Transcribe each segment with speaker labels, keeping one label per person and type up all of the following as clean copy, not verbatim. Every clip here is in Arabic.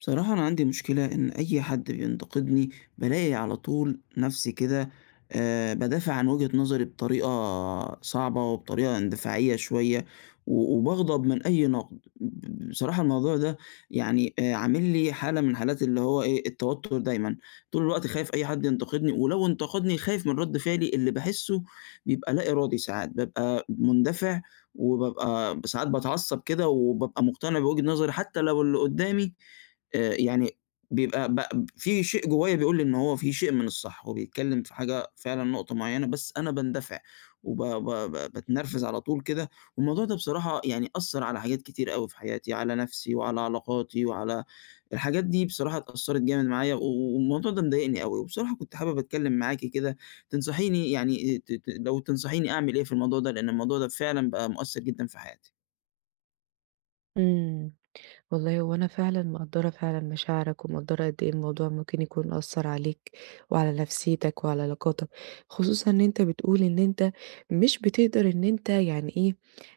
Speaker 1: بصراحة أنا عندي مشكلة إن أي حد بينتقدني، بالاقي على طول نفسي كده. بادافع عن وجهة نظري بطريقة صعبة وبطريقة اندفاعية شوية، و وباغضب من أي نقد. بصراحة الموضوع ده يعني عامل لي حالة من حالات اللي هو إيه، التوتر دايمًا، طول الوقت خايف أي حد ينتقدني، ولو انتقدني خايف من رد فعلي اللي باحسه بيبقى لا إرادي ساعات، بابقى مندفع وبابقى ساعات باتعصب كده وبابقى مقتنع بوجهة نظري حتى لو اللي قدامي يعني بيبقى ب في شيء جوايا بيقول لي إن هو في شيء من الصح، هو بيتكلّم في حاجة فعلًا نقطة معيّنة، بس أنا باندفع وب ب ب باتنرفز على طول كده، والموضوع ده بصراحة يعني أثّر على حاجات كتير أوي في حياتي، على نَفْسي وعلى علاقاتي وعلى الحاجات دي بصراحة اتأثّرت جامد معايا، والموضوع ده مضايقني أوي، وبصراحة كنت حابب أتكلّم معاكِ كده تنصحيني، يعني ت ت لو تنصحيني أعمل إيه في الموضوع ده، لإن الموضوع ده فعلًا بقى مؤثّر جدًا في حياتي.
Speaker 2: إمم. والله هو أنا فعلًا مقدّرة فعلًا مشاعرك، ومقدّرة قد إيه الموضوع ممكن يكون أثّر عليك وعلى نفسيتك وعلى علاقاتك، خصوصًا إن أنت بتقول إن أنت مش بتقدر إن أنت يعني إيه،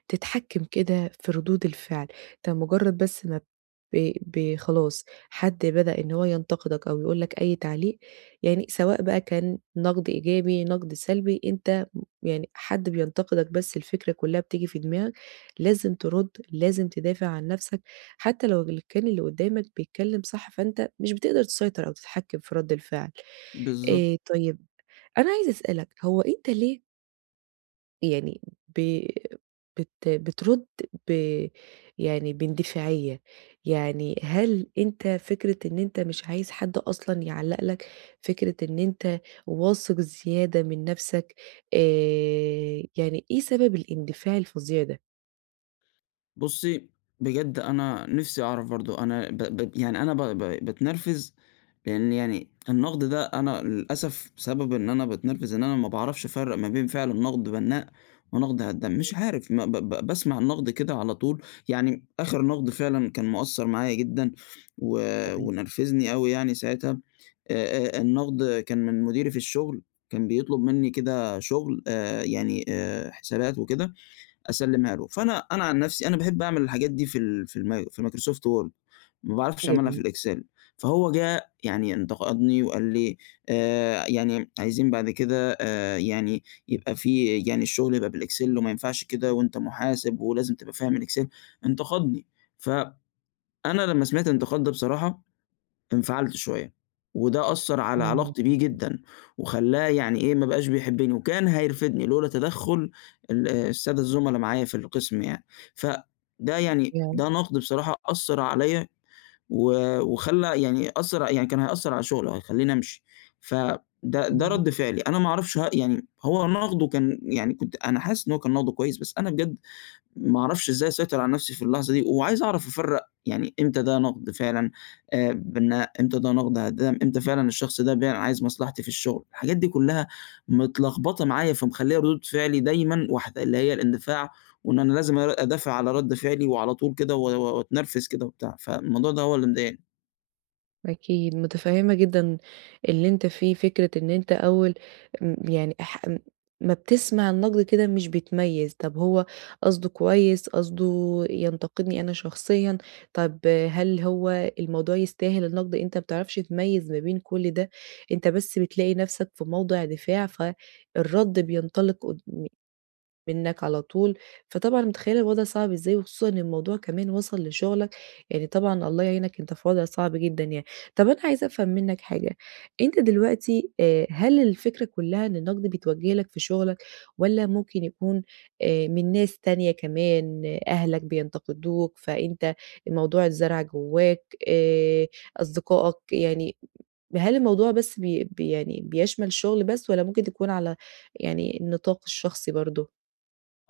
Speaker 2: تتحكّم كده في ردود الفعل، أنت مجرّد بس ما ب ب خلاص حد بدأ إن هو ينتقدك أو يقول لك أي تعليق، يعني سواء بقى كان نقد إيجابي، نقد سلبي، أنت يعني حد بينتقدك بس الفكرة كُلّها بتيجي في دماغك، لازم ترُد، لازم تدافع عن نفسك. حتى لو ال كان اللي قدّامك بيتكلّم صح، فأنت مش بتقدر تسيطر أو تتحكّم في رَد الفعل.
Speaker 1: بالضبط.
Speaker 2: طيب أنا عايزة أسألك، هو أنت ليه يعني ب بت بترُد ب يعني باندفاعية؟ يعني هل أنت فكرة إن أنت مش عايز حد أصلًا يعلّق لك، فكرة إن أنت واثق زيادة من نَفْسك، آآ يعني إيه سبب الاندفاع الفظيع ده؟
Speaker 1: بُصّي، بجد أنا نِفْسي أعرف برضه أنا ب ب باتنرفز، لإن يعني النقد ده أنا للأسف بسبب إن أنا باتنرفز إن أنا ما باعرفش أفرّق ما بين فعلًا نقد بنّاء ونقد هدّام، مش عارف ما ب ب باسمع النقد كده على طول. يعني آخر نقد فعلًا كان مأثّر معايا جدًا و
Speaker 2: تمام،
Speaker 1: ونرفزني أوي يعني ساعتها. النقد كان من مديري في الشغل، كان بيطلب منّي كده شغل، حسابات وكده أسلّمها له. فأنا، عن نفسي أنا باحب أعمل الحاجات دي في ال في الم في Microsoft Word، ما باعرفش أعملها
Speaker 2: جميل،
Speaker 1: في الExcel. فهو جه يعني انتقدني وقال لي: يعني عايزين بعد كده، يعني يبقى في يعني الشغل يبقى بالExcel وما ينفعش كده، وأنت محاسب ولازم تبقى فاهم الExcel." انتقدني، فأنا لمّا سمعت الانتقاد ده بصراحة انفعلت شوية، وده أثّر على علاقتي
Speaker 2: آه،
Speaker 1: بيه جدًا، وخلّاه يعني إيه ما بقاش بيحبني، وكان هيرفدني لولا تدخُّل آه، السادة الزملا معايا في القسم يعني. فده يعني
Speaker 2: ياه!
Speaker 1: ده نقد بصراحة أثّر عليَّ، و وخلّى يعني أثّر يعني كان هيأثّر على شغلي، هيخلّيني أمشي. فده ده
Speaker 2: إمم.
Speaker 1: رَد فعلي. أنا ما أعرفش، يعني هو نقده كان، يعني كنت أنا حاسس إن هو كان نقده كويس، بس أنا بجد ما أعرفش إزاي أسيطر على نفسي في اللحظة دي، وعايز أعرف أفرّق يعني إمتى ده نقد فعلًا، بإن إمتى ده نقد هدام، إمتى فعلًا الشخص ده عايز مصلحتي في الشغل. الحاجات دي كلّها متلخبطة معايا، فمخلّية ردود فعلي دايمًا واحدة، اللي هي الاندفاع، وإن أنا لازم أدافع على رد فعلي وعلى طول كده و وأتنرفز كده وبتاع. فالموضوع ده هو اللي مضايقني.
Speaker 2: أكيد، متفهّمة جدًا اللي أنت فيه، فكرة إن أنت أول يعني ما بتسمع النقد كده مش بتميّز، طب هو قصده كويس، قصده ينتقدني أنا شخصيًا، طب هل هو الموضوع يستاهل النقد؟ أنت ما بتعرفش تميّز ما بين كل ده، أنت بس بتلاقي نَفْسك في موضِع دفاع، فالرد بينطلق قد منّك على طول، فطبعًا متخيّلة الوضع صعب إزاي، وخصوصًا إن الموضوع كمان وصل لشغلك، يعني طبعًا الله يعينك أنت في وضع صعب جدًا يعني. طَب أنا عايزة أفهم منّك حاجة، أنت دلوقتي هل الفكرة كلّها إن النقد بيتوجه لك في شغلك والّا ممكن يكون من ناس تانية كمان، آه، أهلك بينتقدوك فأنت الموضوع اتزرع جوّاك، آآ أصدقائك، يعني هل الموضوع بس بي بي يعني بيشمل الشغل بس والّا ممكن تكون على يعني النطاق الشخصي برضه؟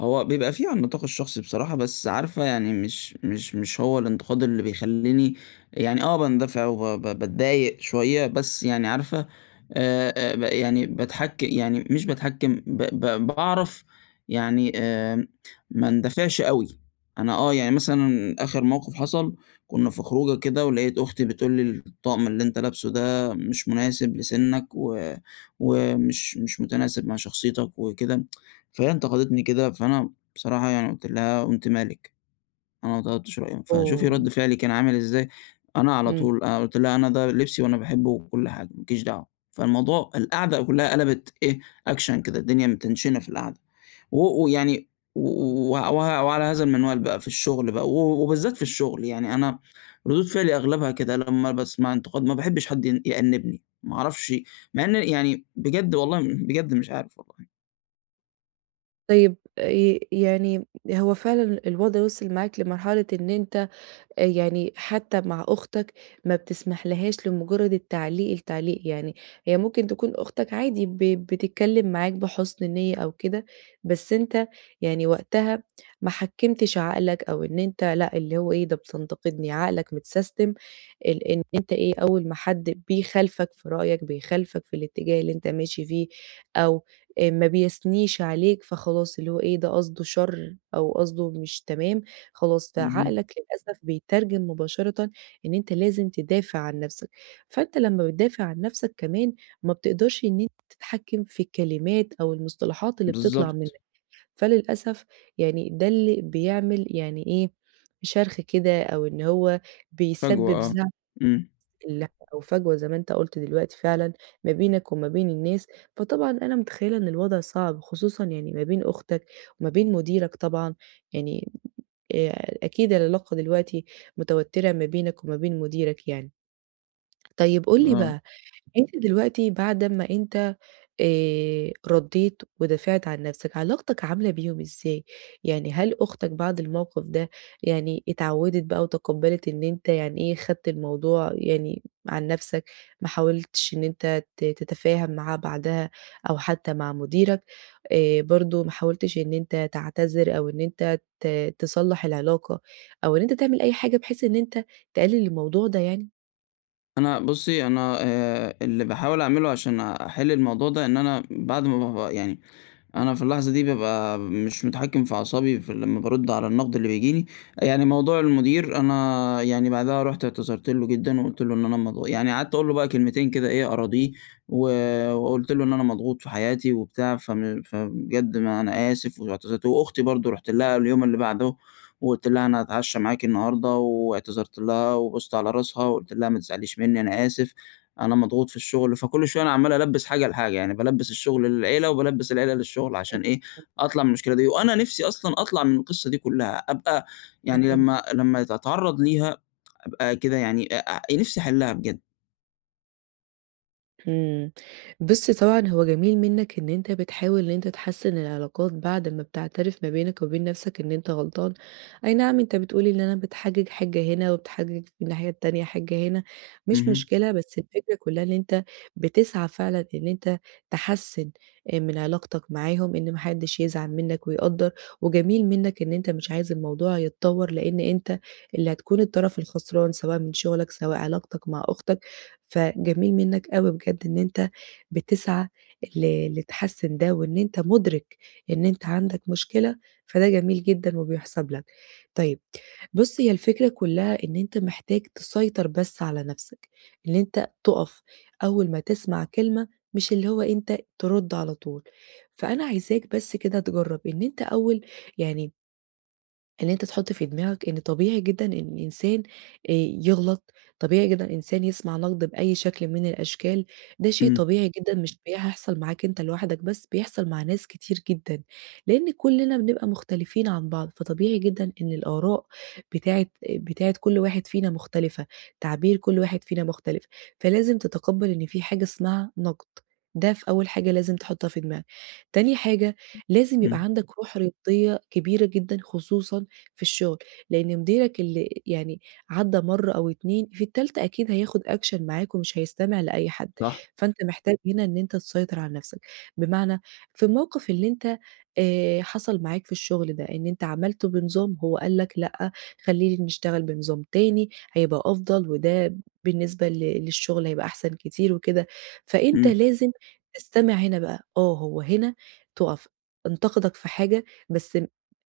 Speaker 1: هو بيبقى فيه على النطاق الشخصي بصراحة، بس عارفة يعني مش هو الانتقاد اللي بيخلّيني يعني آه باندفع وب ب باتضايق شوية، بس يعني عارفة ب يعني يعني مش باتحكّم، ب ب باعرف يعني ما اندفعش أوي. أنا آه، يعني مثلًا آخر موقف حصل، كنا في خروجة كده ولقيت أختي بتقول لي: "الطقم اللي أنت لابسه ده مش مناسب لسِنّك ومش مش متناسب مع شخصيتك وكده." فهي انتقدتني كده، فأنا بصراحة يعني قُلت لها: "قُمت مالِك، أنا ما طلبتش رأيهم." فشوفي
Speaker 2: أوه!
Speaker 1: رد فعلي كان عامل إزاي. أنا على
Speaker 2: إمم.
Speaker 1: طول أنا قُلت لها: "أنا ده لبسي وأنا باحبه وكل حاجة، ما لكيش دعوة." فالموضوع القعدة كلّها قلبت إيه، أكشن كده، الدنيا متنشنة في القعدة. و ويعني و و وه وعلى هذا المنوال بقى في الشغل بقى، و وبالذات في الشغل. يعني أنا ردود فعلي أغلبها كده لمّا باسمع انتقاد، ما باحبش حد يأنِّبني، ما أعرفش مع إن يعني بجد والله بجد مش عارف والله.
Speaker 2: طيب ي يعني هو فعلًا الوضع وصل معاك لمرحلة إن أنت يعني حتى مع أختك ما بتسمحلهاش لمجرد التعليق، يعني هي ممكن تكون أختك عادي بتتكلم معاك بحُسن نية أو كده، بس أنت يعني وقتها ما حكّمتش عقلك أو إن أنت لأ، اللي هو إيه ده بتنتقدني، عقلك متسيستم ال إن أنت إيه، أول ما حد بيخالفك في رأيك، بيخالفك في الاتجاه اللي أنت ماشي فيه أو ما بيثنيش عليك، فخلاص اللي هو إيه ده قصده شر أو قصده مش تمام. خلاص،
Speaker 1: اهم.
Speaker 2: فعقلك للأسف بيترجم مباشرةً إن أنت لازم تدافع عن نَفْسك، فأنت لمّا بتدافع عن نَفْسك كمان ما بتقدرش إن أنت تتحكم في الكلمات أو المصطلحات اللي بتطلع
Speaker 1: بالضبط.
Speaker 2: منك، فللأسف يعني ده اللي بيعمل يعني إيه، شرخ كده أو إن هو
Speaker 1: فجوة
Speaker 2: بيسبب
Speaker 1: آه.
Speaker 2: زعل
Speaker 1: إمم.
Speaker 2: لهجة أو فجوة زي ما أنت قُلت دلوقتي فعلًا ما بينك وما بين الناس، فطبعًا أنا متخيّلة إن الوضع صعب، خصوصًا يعني ما بين أختك وما بين مديرك طبعًا، يعني أكيد العلاقة دلوقتي متوتّرة ما بينك وما بين مديرك يعني. طيب قُل لي
Speaker 1: آه.
Speaker 2: بقى أنت دلوقتي بعد أمّا أنت ردّيت ودافعت عن نَفْسك، علاقتك عاملة بيهم إزاي؟ يعني هل أختك بعد الموقف ده يعني اتعوّدت بقى وتقبّلت إن أنت يعني إيه، خدت الموضوع يعني عن نَفْسك، ما حاولتش إن أنت تتفاهم معاه بعدها أو حتّى مع مديرك، برضه ما حاولتش إن أنت تعتذر أو إن أنت تصلّح العلاقة أو إن أنت تعمل أي حاجة بحيث إن أنت تقلِّل الموضوع ده يعني؟
Speaker 1: أنا بُصّي، أنا اللي باحاول أعمله عشان أحِل الموضوع ده إن أنا بعد ما ب يعني أنا في اللحظة دي بابقى مش متحكم في أعصابي لمّا بارُد على النقد اللي بييجي لي. يعني موضوع المدير، أنا يعني بعدها رُحت اعتذرت له جدًا وقُلت له إن أنا يعني قعدت أقول له بقى كلمتين كده إيه أراضيه، و وقُلت له إن أنا مضغوط في حياتي وبتاع، فبجد ما أنا آسف واعتذرت. وأختي برضه رُحت لها اليوم اللي بعده وقُلت لها أنا هاتعشى معاكِ النهارده، واعتذرت لها وبُصّت على راسها وقُلت لها ما تزعليش منّي، أنا آسف. أنا مضغوط في الشغل، فكل شوية أنا عمّال ألبّس حاجة لحاجة، يعني بالبّس الشغل للعيلة، وبالبّس العيلة للشغل، عشان إيه، أطلع من المشكلة دي. وأنا نِفْسي أصلًا أطلع من القصة دي كلّها، أبقى يعني لمّا أتعرّض ليها أبقى كده يعني أ أ نِفْسي أحلّها بجد.
Speaker 2: إمم. بُص طبعًا هو جميل منّك إن أنت بتحاول إن أنت تحسّن العلاقات بعد ما بتعترف ما بينك وبين نَفْسك إن أنت غلطان، أي نعم أنت بتقول إن أنا بتحجّج حاجة هنا وبتحجّج في الناحية التانية حاجة هنا، مش
Speaker 1: اهم.
Speaker 2: مشكلة، بس الفكرة كُلّها إن أنت بتسعى فعلًا إن أنت تحسّن من علاقتك معاهم، إن ما حدّش يزعل منّك ويقدّر، وجميل منّك إن أنت مش عايز الموضوع يتطوّر لإن أنت اللي هتكون الطرف الخسران سواء من شُغلك، سواء علاقتك مع أختك، فجميل منّك أوي بجد إن أنت بتسعى لتحسّن ده، وإن أنت مُدرِك إن أنت عندك مشكلة، فده جميل جدًا وبيُحسَب لك. طيب بُص، هي الفكرة كُلّها إن أنت محتاج تسيطر بس على نَفْسك، إن أنت تُقف أول ما تسمع كلمة، مش اللي هو أنت ترُد على طول. فأنا عايزاك بس كده تجرّب إن أنت أول يعني إن أنت تحُط في دماغك إن طبيعي جدًا إن الإنسان آآ يغلط، طبيعي جدًا الإنسان يسمع نقد بأي شكل من الأشكال، ده شيء
Speaker 1: إمم.
Speaker 2: طبيعي جدًا مش بيحصل معاك أنت لوحدك بس، بيحصل مع ناس كتير جدًا، لإن كُلّنا بنبقى مختلفين عن بعض، فطبيعي جدًا إن الآراء بتاعة كل واحد فينا مختلفة، تعبير كل واحد فينا مختلف، فلازم تتقبّل إن في حاجة اسمها نقد، ده في أول حاجة لازم تحُطّها في دماغك. تاني حاجة لازم يبقى
Speaker 1: إمم.
Speaker 2: عندك روح رياضية كبيرة جدًا خصوصًا في الشغل، لإن مديرك اللي يعني عدّى مرّة أو 2 في التالتة أكيد هياخد action معاك ومش هيستمع لأي حد،
Speaker 1: صح.
Speaker 2: فأنت محتاج هنا إن أنت تسيطر على نَفْسك، بمعنى في الموقف اللي أنت حصل معاك في الشغل ده، إن أنت عملته بنظام هو قال لك لأ، خلّينا نشتغل بنظام تاني هيبقى أفضل وده بالنسبة للشغل هيبقى أحسن كتير وكده، فأنت
Speaker 1: إمم.
Speaker 2: لازم تستمع هنا بقى، آه هو هنا تُقف، انتقدك في حاجة بس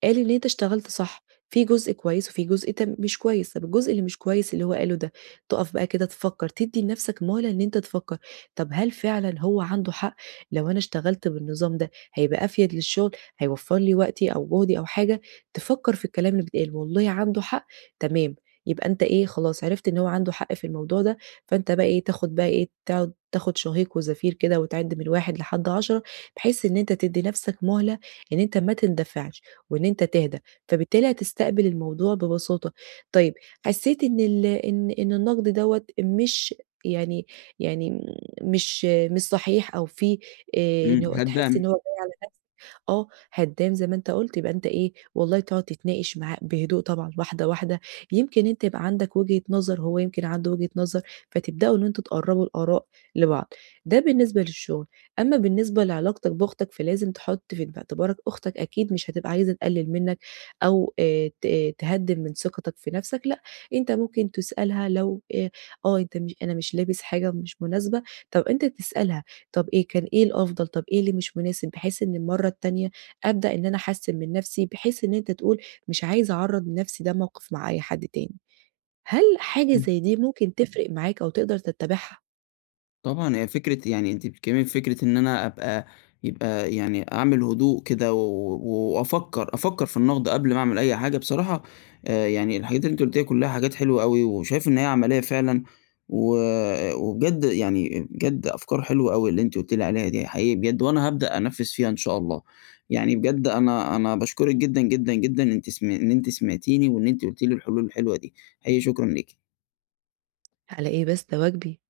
Speaker 2: قال إن أنت اشتغلت صح. في جزء كويس وفي جزء مش كويس، طب الجزء اللي مش كويس اللي هو قاله ده، تُقف بقى كده تفكّر، تدّي لنَفْسك مهلة إن أنت تفكّر، طب هل فعلًا هو عنده حق؟ لو أنا اشتغلت بالنظام ده هيبقى أفيد للشغل، هيوفّر لي وقتي أو جهدي أو حاجة، تفكّر في الكلام اللي بيتقال، والله عنده حق، تمام، يبقى أنت إيه، خلاص عرفت إن هو عنده حق في الموضوع ده، فأنت بقى إيه، تاخد بقى إيه، تقعد تاخد شهيق وزفير كده وتعِد من 1 لحد 10 بحيث إن أنت تدّي نَفْسك مهلة إن أنت ما تندفعش وإن أنت تهدى، فبالتالي هتستقبل الموضوع ببساطة. طيب حسيت إن ال إن إن النقد دوّة مش يعني يعني م مش مش صحيح أو فيه إن
Speaker 1: إمم.
Speaker 2: هو تحس إن
Speaker 1: هتضايق.
Speaker 2: هو جاي على نفسك آه، هدّام زي ما أنت قُلت، يبقى أنت إيه، والله تقعد تتناقش معاه بهدوء طبعًا واحدة، واحدة، يمكن أنت يبقى عندك وجهة نظر، هو يمكن عنده وجهة نظر، فتبدأوا إن أنتم تقرّبوا الآراء لبعض. ده بالنسبة للشغل. أمّا بالنسبة لعلاقتك بأختك، فلازم تحُط في اعتبارك أختك أكيد مش هتبقى عايزة تقلِّل منّك أو ت آه، تهدِّم من ثقتك في نَفْسك، لأ، أنت ممكن تسألها لو أنت مش أنا مش لابس حاجة مش مناسبة، طَب أنت تسألها طَب إيه كان إيه الأفضل، طَب إيه اللي مش مناسب، بحيث إن المرّة التانية أبدأ إن أنا أحسِّن من نَفْسي، بحيث إن أنت تقول مش عايزة أعرّض نَفْسي ده موقف مع أي حد تاني. هل حاجة
Speaker 1: م
Speaker 2: زي دي ممكن تفرق معاك أو تقدر تتّبعها؟
Speaker 1: طبعًا هي فكرة، يعني أنتِ بتتكلمي في فكرة إن أنا أبقى، يبقى يعني أعمل هدوء كده وأفكّر، أفكّر في النقد قبل ما أعمل أي حاجة بصراحة. يعني الحاجات اللي أنتِ قُلتيها كلّها حاجات حلوة أوي، وشايف إن هي عملية فعلًا، و وبجد يعني بجد أفكار حلوة أوي اللي أنتِ قُلتِ لي عليها دي حقيقي بجد، وأنا هابدأ أنفّذ فيها إن شاء الله. يعني بجد، أنا باشكرِك جدًا، جدًا، جدًا. أنتِ سم إن أنتِ سمعتيني وإن أنتِ قُلتِ لي الحلول الحلوة دي. حقيقي شكرًا ليكِ.
Speaker 2: على إيه بس، ده واجبي.